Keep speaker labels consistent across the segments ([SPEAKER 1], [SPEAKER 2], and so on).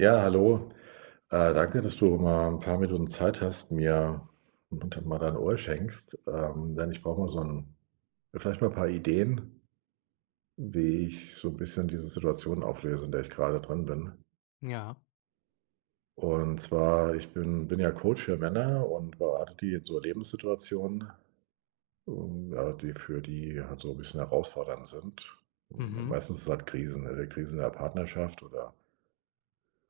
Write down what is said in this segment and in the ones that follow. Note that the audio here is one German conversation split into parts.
[SPEAKER 1] Ja, hallo. Äh, danke, dass du mal 'n paar Minuten Zeit hast, mir mal dein Ohr schenkst, ähm, denn ich brauch mal so 'n vielleicht mal 'n paar Ideen wie ich so 'n bisschen diese Situation auflöse, in der ich grade drin bin.
[SPEAKER 2] Ja.
[SPEAKER 1] Und zwar, ich bin bin ja Coach für Männer und berate die in so Lebenssituationen, und ja, die für die halt so 'n bisschen herausfordernd sind.
[SPEAKER 2] Mhm.
[SPEAKER 1] Meistens sind halt Krisen, ne, die Krisen in der Partnerschaft oder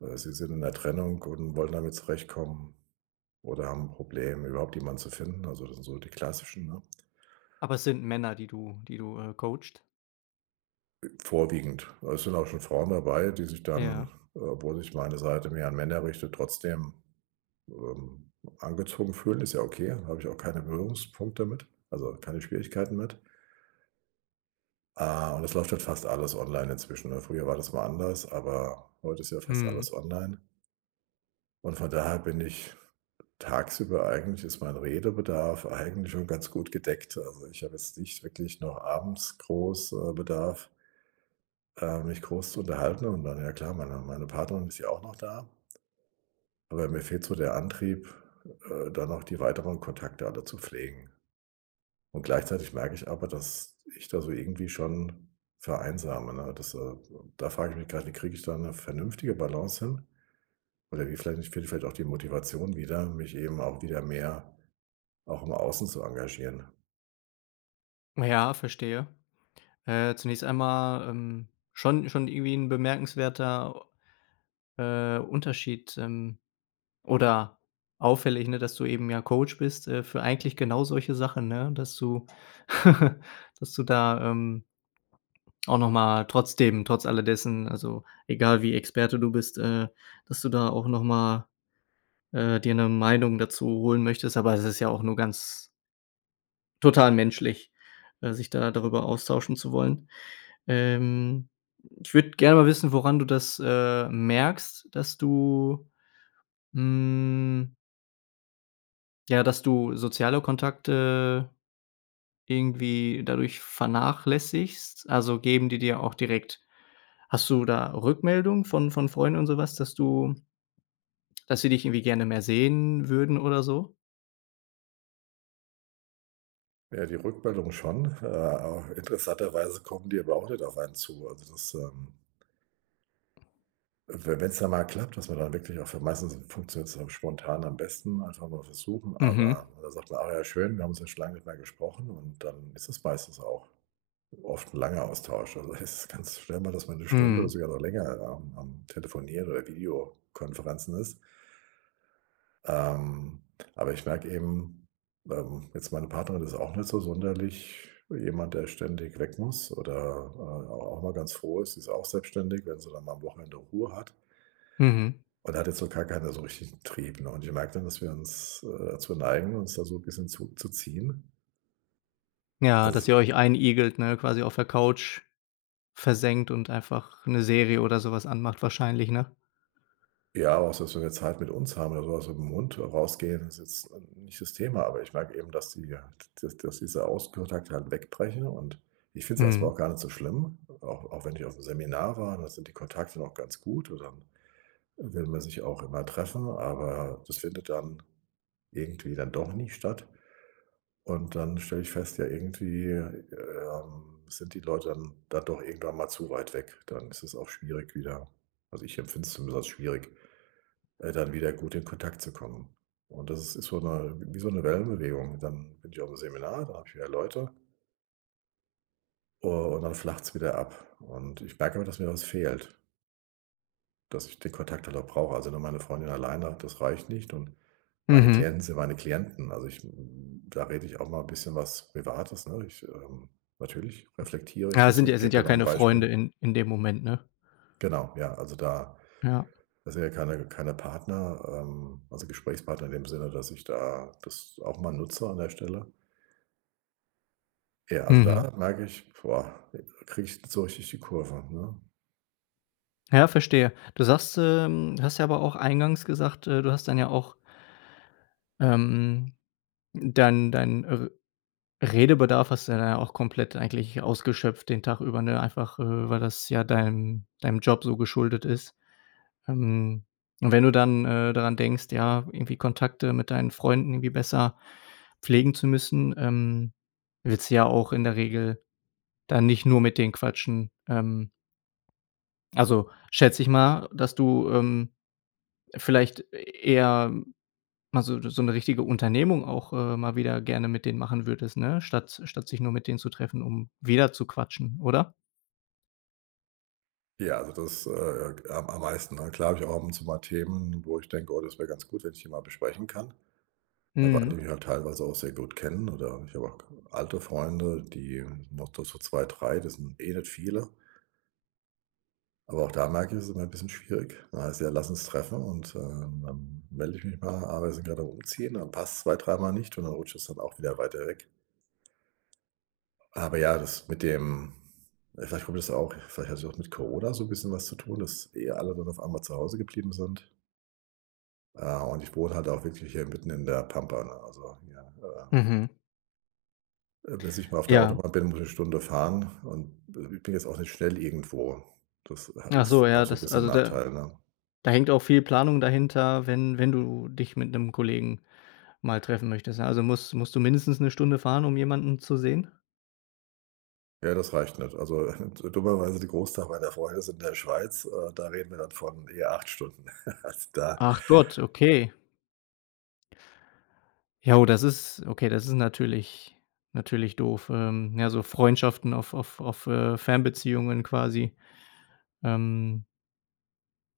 [SPEAKER 1] oder sie sind in 'ner Trennung und wollen damit zurechtkommen oder haben 'n Problem, überhaupt jemanden zu finden. Also, das sind so die Klassischen, ne?
[SPEAKER 2] Aber es sind Männer, die du die du, äh, coachst?
[SPEAKER 1] Ä vorwiegend. Da sind auch schon Frauen dabei, die sich
[SPEAKER 2] Ja.
[SPEAKER 1] dann, äh- obwohl sich meine Seite mehr an Männer richtet- trotzdem, ähm, angezogen fühlen. Ist ja okay, hab ich auch keine Berührungspunkte mit, also, keine Schwierigkeiten mit. Ah. Und es läuft halt fast alles online inzwischen ne? Früher war das mal anders, aber heute ist ja fast
[SPEAKER 2] Mhm.
[SPEAKER 1] alles online. Und von daher bin ich tagsüber eigentlich, ist mein Redebedarf eigentlich schon ganz gut gedeckt. Also, ich hab jetzt nicht wirklich noch abends groß, äh, Bedarf äh, mich groß zu unterhalten. Und dann ja klar, meine meine Partnerin ist ja auch noch da. Aber mir fehlt so der Antrieb, äh, da noch die weiteren Kontakte alle zu pflegen. Und gleichzeitig merke ich aber, dass ich da so irgendwie schon vereinsame, ne? Das, äh also, da frag ich mich gleich, wie kriege ich da eine vernünftige Balance hin? Oder wie vielleicht finde ich vielleicht auch die Motivation wieder, mich eben auch wieder mehr auch im außen zu engagieren.
[SPEAKER 2] Naja, verstehe. Äh, zunächst einmal, ähm, schon schon irgendwie 'n bemerkenswerter, äh, Unterschied, ähm oder auffällig, ne, dass du eben, ja, Coach bist, äh, für eigentlich genau solche Sachen, ne, dass du dass du da, ähm auch noch mal trotzdem, trotz alle dessen, also, egal wie Experte du bist äh, dass du da auch noch mal, äh, dir 'ne Meinung dazu holen möchtest, aber es ist ja auch nur ganz total menschlich, äh, sich da darüber austauschen zu wollen. Ähm, ich würde gerne mal wissen, woran du das, äh, merkst, dass du, hm ja, dass du soziale Kontakte irgendwie dadurch vernachlässigst? Also, geben die dir auch direkt Hast du da Rückmeldungen von von Freunden und so was, dass du dass sie dich irgendwie gerne mehr sehen würden oder so?
[SPEAKER 1] Ja, die Rückmeldung schon. Äh, interessanterweise kommen die aber auch nicht auf einen zu. Also das, ähm We wenn's dann mal klappt, dass man dann wirklich auch für meistens funktioniert's dann spontan am besten, einfach mal versuchen.
[SPEAKER 2] Mhm.
[SPEAKER 1] Aber da sagt man: „Ah ja, schön, wir haben uns jetzt schon lange nicht mehr gesprochen“, und dann ist es meistens auch oft 'n langer Austausch. Also das ist ganz schnell mal, dass man 'ne Stunde oder
[SPEAKER 2] Mhm.
[SPEAKER 1] sogar noch länger am am Telefoniere oder Videokonferenzen ist. Ähm. Aber ich merke eben ähm, jetzt meine Partnerin ist auch nicht so sonderlich jemand, der ständig weg muss oder, äh, au auch mal ganz froh ist sie ist auch selbstständig, wenn sie dann mal am Wochenende Ruhe hat.
[SPEAKER 2] Mhm.
[SPEAKER 1] Und da hat jetzt noch gar keiner so 'n richtigen Trieb, ne? Und ich merke dann, dass wir uns äh, dazu neigen, uns da so 'n bisschen zurückzuziehen.
[SPEAKER 2] Ja, dass
[SPEAKER 1] Also
[SPEAKER 2] ihr euch einigelt, ne, quasi auf der Couch versenkt und einfach 'ne Serie oder so was anmacht wahrscheinlich, ne?
[SPEAKER 1] Ja. Auch so, wenn wir jetzt Zeit mit uns haben oder so auch mit dem Hund rausgehen, ist jetzt nicht das Thema, aber ich merke eben, dass die ja, dass dass diese Außenkontakte halt weg brechen. Und ich find's erst mal
[SPEAKER 2] Mhm.
[SPEAKER 1] auch gar nicht so schlimm. Auch auch wenn ich aufm Seminar war, da sind die Kontakte noch ganz gut und dann will man sich auch immer treffen, aber das findet dann irgendwie dann doch nie statt. Und dann stelle ich fest, ja irgendwie, ähm, sind die Leute dann dann doch irgendwann mal zu weit weg. Dann ist es auch schwierig wieder. Also, ich empfind's zumindest als schwierig, äh, dann wieder gut in Kontakt zu kommen. Und das ist ist so 'ne wie so 'ne Wellenbewegung. Dann bin ich aufm Seminar, da habe ich wieder Leute. U und dann flacht's wieder ab. Und ich merke immer, dass mir was fehlt. Dass ich den Kontakt halt auch brauche. Also, ne, meine Freundin alleine das reicht nicht und meine
[SPEAKER 2] Mhm.
[SPEAKER 1] Klienten sind meine Klienten. Also ich, da rede ich auch mal 'n bisschen was Privates, ne? Ich, ähm natürlich reflektiere ich
[SPEAKER 2] Ja, das
[SPEAKER 1] das
[SPEAKER 2] sind ja
[SPEAKER 1] und geb
[SPEAKER 2] sind ja
[SPEAKER 1] dann auch 'n
[SPEAKER 2] keine Freunde
[SPEAKER 1] Beispiel.
[SPEAKER 2] in in dem Moment, ne?
[SPEAKER 1] Genau, ja, also da
[SPEAKER 2] Ja.
[SPEAKER 1] das sind ja keine keine Partner, ähm also Gesprächspartner in dem Sinne, dass ich da das auch mal nutze an der Stelle. Ja, also
[SPEAKER 2] Mhm.
[SPEAKER 1] da merke ich, boah: Da kriege ich nicht so richtig die Kurve, ne?
[SPEAKER 2] Ja, verstehe. Du sagst, ähm, du hast ja aber auch eingangs gesagt, äh, du hast dann ja auch ähm, dann dein, äh Redebedarf hast du dann ja auch komplett eigentlich ausgeschöpft den Tag über, ne? Einfach, äh, weil das ja deinen deinem Job so geschuldet ist. Ähm, und wenn du dann, äh, daran denkst, ja, irgendwie Kontakte mit deinen Freunden irgendwie besser pflegen zu müssen, ähm, willst du ja auch in der Regel dann nicht nur mit den quatschen. Ähm also, schätze ich mal, dass du, ähm, vielleicht eher mal so so 'ne richtige Unternehmung auch, äh, mal wieder gerne mit denen machen würdest, ne? Statt statt sich nur mit denen zu treffen, um wieder zu quatschen, oder?
[SPEAKER 1] Ja, also das, äh, am am meisten, na klar habe ich auch ab und zu mal Themen, wo ich denke: „Oh, das wär ganz gut, wenn ich die mal besprechen kann“. Ja, weil die
[SPEAKER 2] Mhm.
[SPEAKER 1] mich halt teilweise auch sehr gut kennen oder ich habe auch alte Freunde, die noch do so 2, 3, das sind eh nicht viele. Aber auch da merke ich, es ist immer 'n bisschen schwierig. Dann heißt es: „Ja, lass uns treffen“ und, ähm, ähm, melde ich mich mal, aber wir sind grad am Umziehen, dann passt's zwei, dreimal nicht, und dann rutscht das dann auch wieder weiter weg. Aber ja, das mit dem vielleicht kommt das auch vielleicht hat es auch mit Corona so 'n bisschen was zu tun, dass eh alle nun auf einmal zu Hause geblieben sind. Äh, und ich wohn halt auch wirklich hier mitten in der Pampa, ne? Also, ja, äh
[SPEAKER 2] Mhm.
[SPEAKER 1] Äh, bis ich mal auf der
[SPEAKER 2] Ja.
[SPEAKER 1] Autobahn bin, muss ich 'ne Stunde fahren, und ich be bin jetzt auch nicht schnell irgendwo. Das ha
[SPEAKER 2] Ach so,
[SPEAKER 1] ist auch
[SPEAKER 2] ja,
[SPEAKER 1] so 'n
[SPEAKER 2] das
[SPEAKER 1] bisschen
[SPEAKER 2] also, da
[SPEAKER 1] Nachteil, ne?
[SPEAKER 2] da hängt auch viel Planung dahinter, wenn wenn du dich mit 'nem Kollegen mal treffen möchtest? Also, muss musst du mindestens 'ne Stunde fahren, um jemanden zu sehen?
[SPEAKER 1] Ja, das reicht nicht. Also, dummerweise die Großteil meiner Freunde sind in der Schweiz, äh, da reden wir dann von eher 8 Stunden. Also, da
[SPEAKER 2] Ach Gott, okay. Ja, das ist okay, das ist natürlich natürlich doof. Ähm, ja, so Freundschaften auf auf auf, äh, Fernbeziehungen quasi, ähm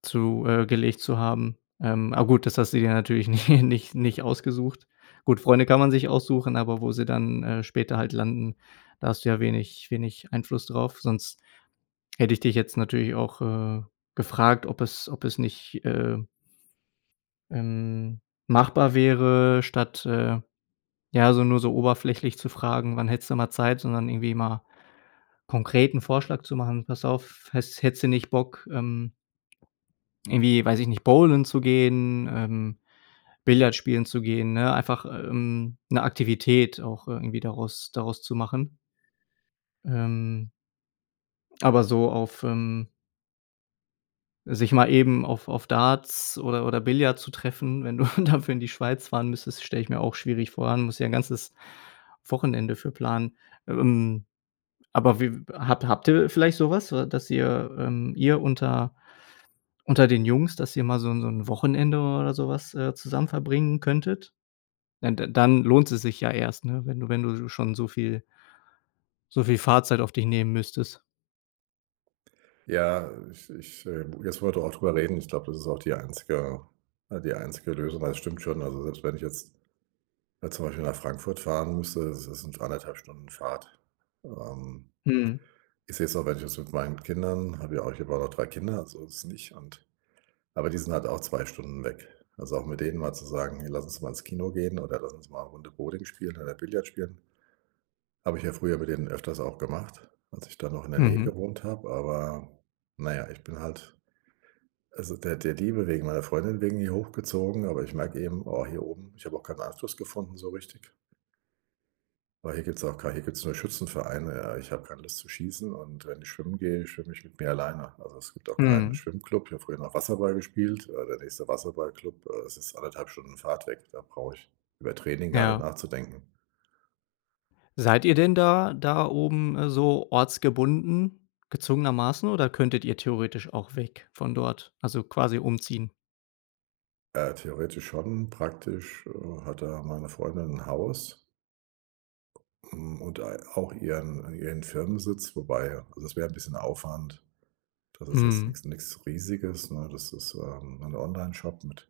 [SPEAKER 2] zu äh, gelegt zu haben. Ähm, a gut, das hast du dir natürlich nicht nicht nicht ausgesucht. Gut, Freunde kann man sich aussuchen, aber wo sie dann, äh, später halt landen, da hast du ja wenig wenig Einfluss drauf, sonst hätte ich dich jetzt natürlich auch, äh, gefragt, ob es ob es nicht, äh ähm, machbar wäre, statt, äh, ja, so nur so oberflächlich zu fragen: „Wann hättest du mal Zeit?“, sondern irgendwie mal konkret 'n Vorschlag zu machen: „Pass auf, häss hättest du nicht Bock, ähm irgendwie, weiß ich nicht, Bowlen zu gehen, ähm, Billard spielen zu gehen?“ Ne, einfach, ähm, 'ne Aktivität auch irgendwie daraus daraus zu machen. Ähm. Aber so auf, ähm sich mal eben auf auf Darts oder oder Billard zu treffen, wenn du dafür in die Schweiz fahren müsstest, stelle ich mir auch schwierig vor allem musst ja 'n ganzes Wochenende für planen. Ähm, aber wie habt habt ihr vielleicht so was, wa dass ihr ähm, ihr unter unter den Jungs, dass ihr mal so 'n so 'n Wochenende oder so was, äh, zusammen verbringen könntet? Da da dann lohnt es sich ja erst, ne, wenn du wenn du sch schon so viel so viel Fahrzeit auf dich nehmen müsstest.
[SPEAKER 1] Ja, ich ich äh, jetzt wo wir da auch drüber reden, ich glaube, das ist auch die einzige ne, die einzige Lösung, ja, das stimmt schon. Also, selbst wenn ich jetzt, ne, zum Beispiel nach Frankfurt fahren müsste, das sind 1,5 Stunden Fahrt. Ähm,
[SPEAKER 2] Mhm.
[SPEAKER 1] ich seh's auch wenn ich jetzt mit meinen Kindern habe ja auch ich habe ja auch noch 3 Kinder, so ist es nicht, und aber die sind halt auch 2 Stunden weg. Also, auch jetzt mit denen mal zu sagen: „Hey, lass uns mal ins Kino gehen oder lass uns mal Runde Bowling spielen, oder Billard spielen.“ Habe ich ja früher mit denen öfters auch gemacht, als ich dann noch in der Nähe
[SPEAKER 2] Mhm.
[SPEAKER 1] gewohnt habe. Aber na ja, ich bin halt, also, der der Liebe wegen, meiner Freundin wegen hier hochgezogen, aber ich merke eben, oh, hier oben, ich habe auch keinen Anschluss gefunden so richtig. Aber hier gibt's auch kei hier gibt's nur Schützenvereine, ja. Ich habe keine Lust zu schießen und wenn ich schwimmen gehe, schwimme ich mit mir alleine. Also, es gibt auch keinen
[SPEAKER 2] Mhm.
[SPEAKER 1] Schwimmclub. Ich habe früher noch Wasserball gespielt, äh, der nächste Wasserballclub äh, das ist 1,5 Stunden Fahrt weg. Da brauche ich über Training gar nicht
[SPEAKER 2] Ja.
[SPEAKER 1] nachzudenken.
[SPEAKER 2] Seid ihr denn da da oben, äh, so ortsgebunden, gezwungenermaßen oder könntet ihr theoretisch auch weg von dort, also quasi umziehen?
[SPEAKER 1] Äh, theoretisch schon praktisch, äh, hat da meine Freundin 'n Haus. Hm, und ei auch ihren ihren Firmensitz, wobei, das wär 'n bisschen Aufwand. Da das ist jetzt
[SPEAKER 2] Mhm.
[SPEAKER 1] nix nix Riesiges, ne? Das ist, ähm, 'n Onlineshop mit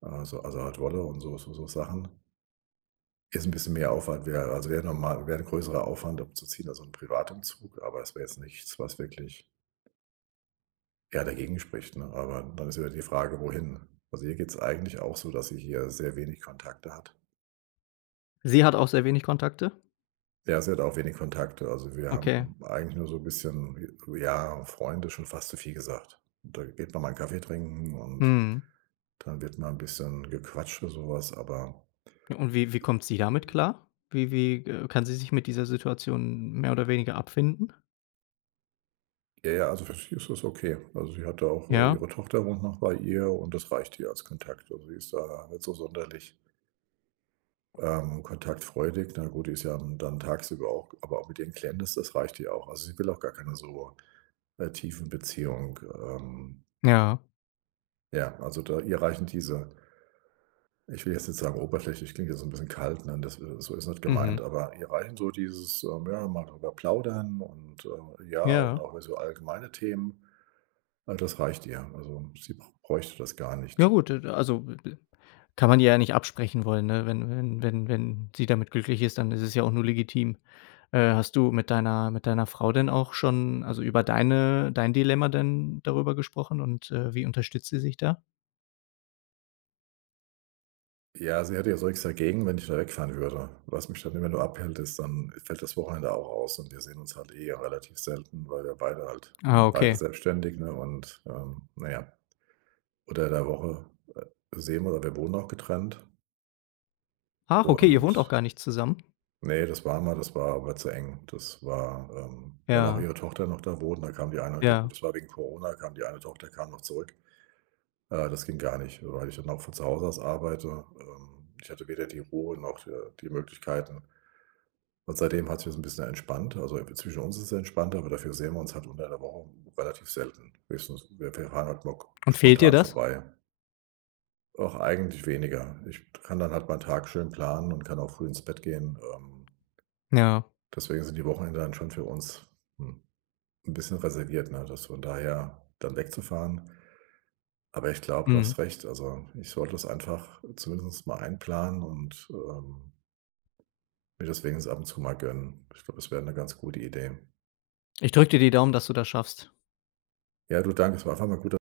[SPEAKER 1] also also Art Wolle und so so so Sachen. Jetzt 'n bisschen mehr Aufwand wäre also, wäre normal wäre 'n größerer Aufwand abzuziehen, also 'n Privatumzug, aber es wäre jetzt nichts, was wirklich ja, dagegen spricht, ne? Aber dann ist wieder die Frage, wohin. Also, ihr geht's eigentlich auch so, dass sie hier sehr wenig Kontakte hat.
[SPEAKER 2] Sie hat auch sehr wenig Kontakte?
[SPEAKER 1] Ja, sie hat auch wenig Kontakte. Also, wir haben
[SPEAKER 2] Okay.
[SPEAKER 1] eigentlich nur so 'n bisschen ja, Freunde ist schon fast zu viel gesagt. Da geht man mal 'n Kaffee trinken und
[SPEAKER 2] Mhm.
[SPEAKER 1] dann wird mal 'n bisschen gequatscht oder so was, aber
[SPEAKER 2] Und wie wie kommt sie damit klar? Wie wie g äh, kann sie sich mit dieser Situation mehr oder weniger abfinden?
[SPEAKER 1] Äh, ja, also für sie ist das okay. Also sie hat da auch äh,
[SPEAKER 2] Ja?
[SPEAKER 1] ihre Tochter wohnt noch bei ihr und das reicht ihr als Kontakt. Also, sie ist da nicht so sonderlich ähm, kontaktfreudig. Na gut, die ist ja, hm, dann tagsüber auch, g aber auch mit ihren Klienten ist das reicht hier auch. Also, sie will auch gar keine so, äh, tiefen Beziehungen, ähm
[SPEAKER 2] Ja.
[SPEAKER 1] Ja, also da ihr reichen diese ich will jetzt nicht sagen oberflächlich klingt jetzt so 'n bisschen kalt, ne, das so ist nicht
[SPEAKER 2] Mhm.
[SPEAKER 1] gemeint, aber ihr reichen so dieses ähm, ja, mal drüber plaudern und, äh, ja, und
[SPEAKER 2] Ja.
[SPEAKER 1] auch mehr so allgemeine Themen, all das reicht ihr. Also sie br bräuchte das gar
[SPEAKER 2] Ja
[SPEAKER 1] nicht.
[SPEAKER 2] gut, e d also kann man ja ihr nicht absprechen wollen, ne, wenn wenn wenn wenn sie damit glücklich ist, dann ist es ja auch nur legitim. Äh, hast du mit deiner mit deiner Frau denn auch schon also über deine dein Dilemma denn darüber gesprochen und, äh, wie unterstützt sie sich da?
[SPEAKER 1] Ja, sie hätte ja so nix dagegen, wenn ich da wegfahren würde. Was mich dann immer nur abhält ist, dann fällt das Wochenende auch aus und wir sehen uns halt eh relativ selten, weil wir beide halt
[SPEAKER 2] Ah,
[SPEAKER 1] beide
[SPEAKER 2] okay.
[SPEAKER 1] selbstständig, ne? Und, ähm, na ja. Unter der Woche, äh, sehen wir oder wir wohnen auch getrennt.
[SPEAKER 2] Ach, okay, ihr wohnt auch
[SPEAKER 1] Und
[SPEAKER 2] gar nicht zusammen?
[SPEAKER 1] Ne, das war mal, das war aber zu eng. Das war, ähm, weil auch
[SPEAKER 2] Ja.
[SPEAKER 1] ihre Tochter noch da wohnt da kam die eine gut,
[SPEAKER 2] Ja.
[SPEAKER 1] das war wegen Corona kam die eine Tochter kam noch zurück. Äh, das ging gar nicht, weil ich dann auch von zu Hause arbeite. Ähm, ich hatte weder die Ruhe noch, äh, die Möglichkeit und seitdem hat's mir so 'n bisschen entspannt, also, ir zwischen uns ist es entspannter, aber dafür sehen wir uns halt unter der Woche relativ selten, höchstens, wir wir fahren halt mal
[SPEAKER 2] Und fehlt dir
[SPEAKER 1] spontan
[SPEAKER 2] das?
[SPEAKER 1] vorbei. Ach, eigentlich weniger. Ich kann dann halt meinen Tag schön planen und kann auch früh ins Bett gehen, ähm
[SPEAKER 2] Ja.
[SPEAKER 1] deswegen sind die Wochenenden dann schon für uns, hm, 'n bisschen reserviert, ne? Das von daher dann wegzufahren aber ich glaube, du
[SPEAKER 2] Mhm.
[SPEAKER 1] hast recht, also, ich sollte das einfach zumindest mal einplanen, und, ähm mir das wenigstens ab und zu mal gönnen. Ich glaube, das wäre 'ne ganz gute Idee.
[SPEAKER 2] Ich drücke dir die Daumen, dass du das schaffst.
[SPEAKER 1] Ja, du, danke, es war einfach mal gut da.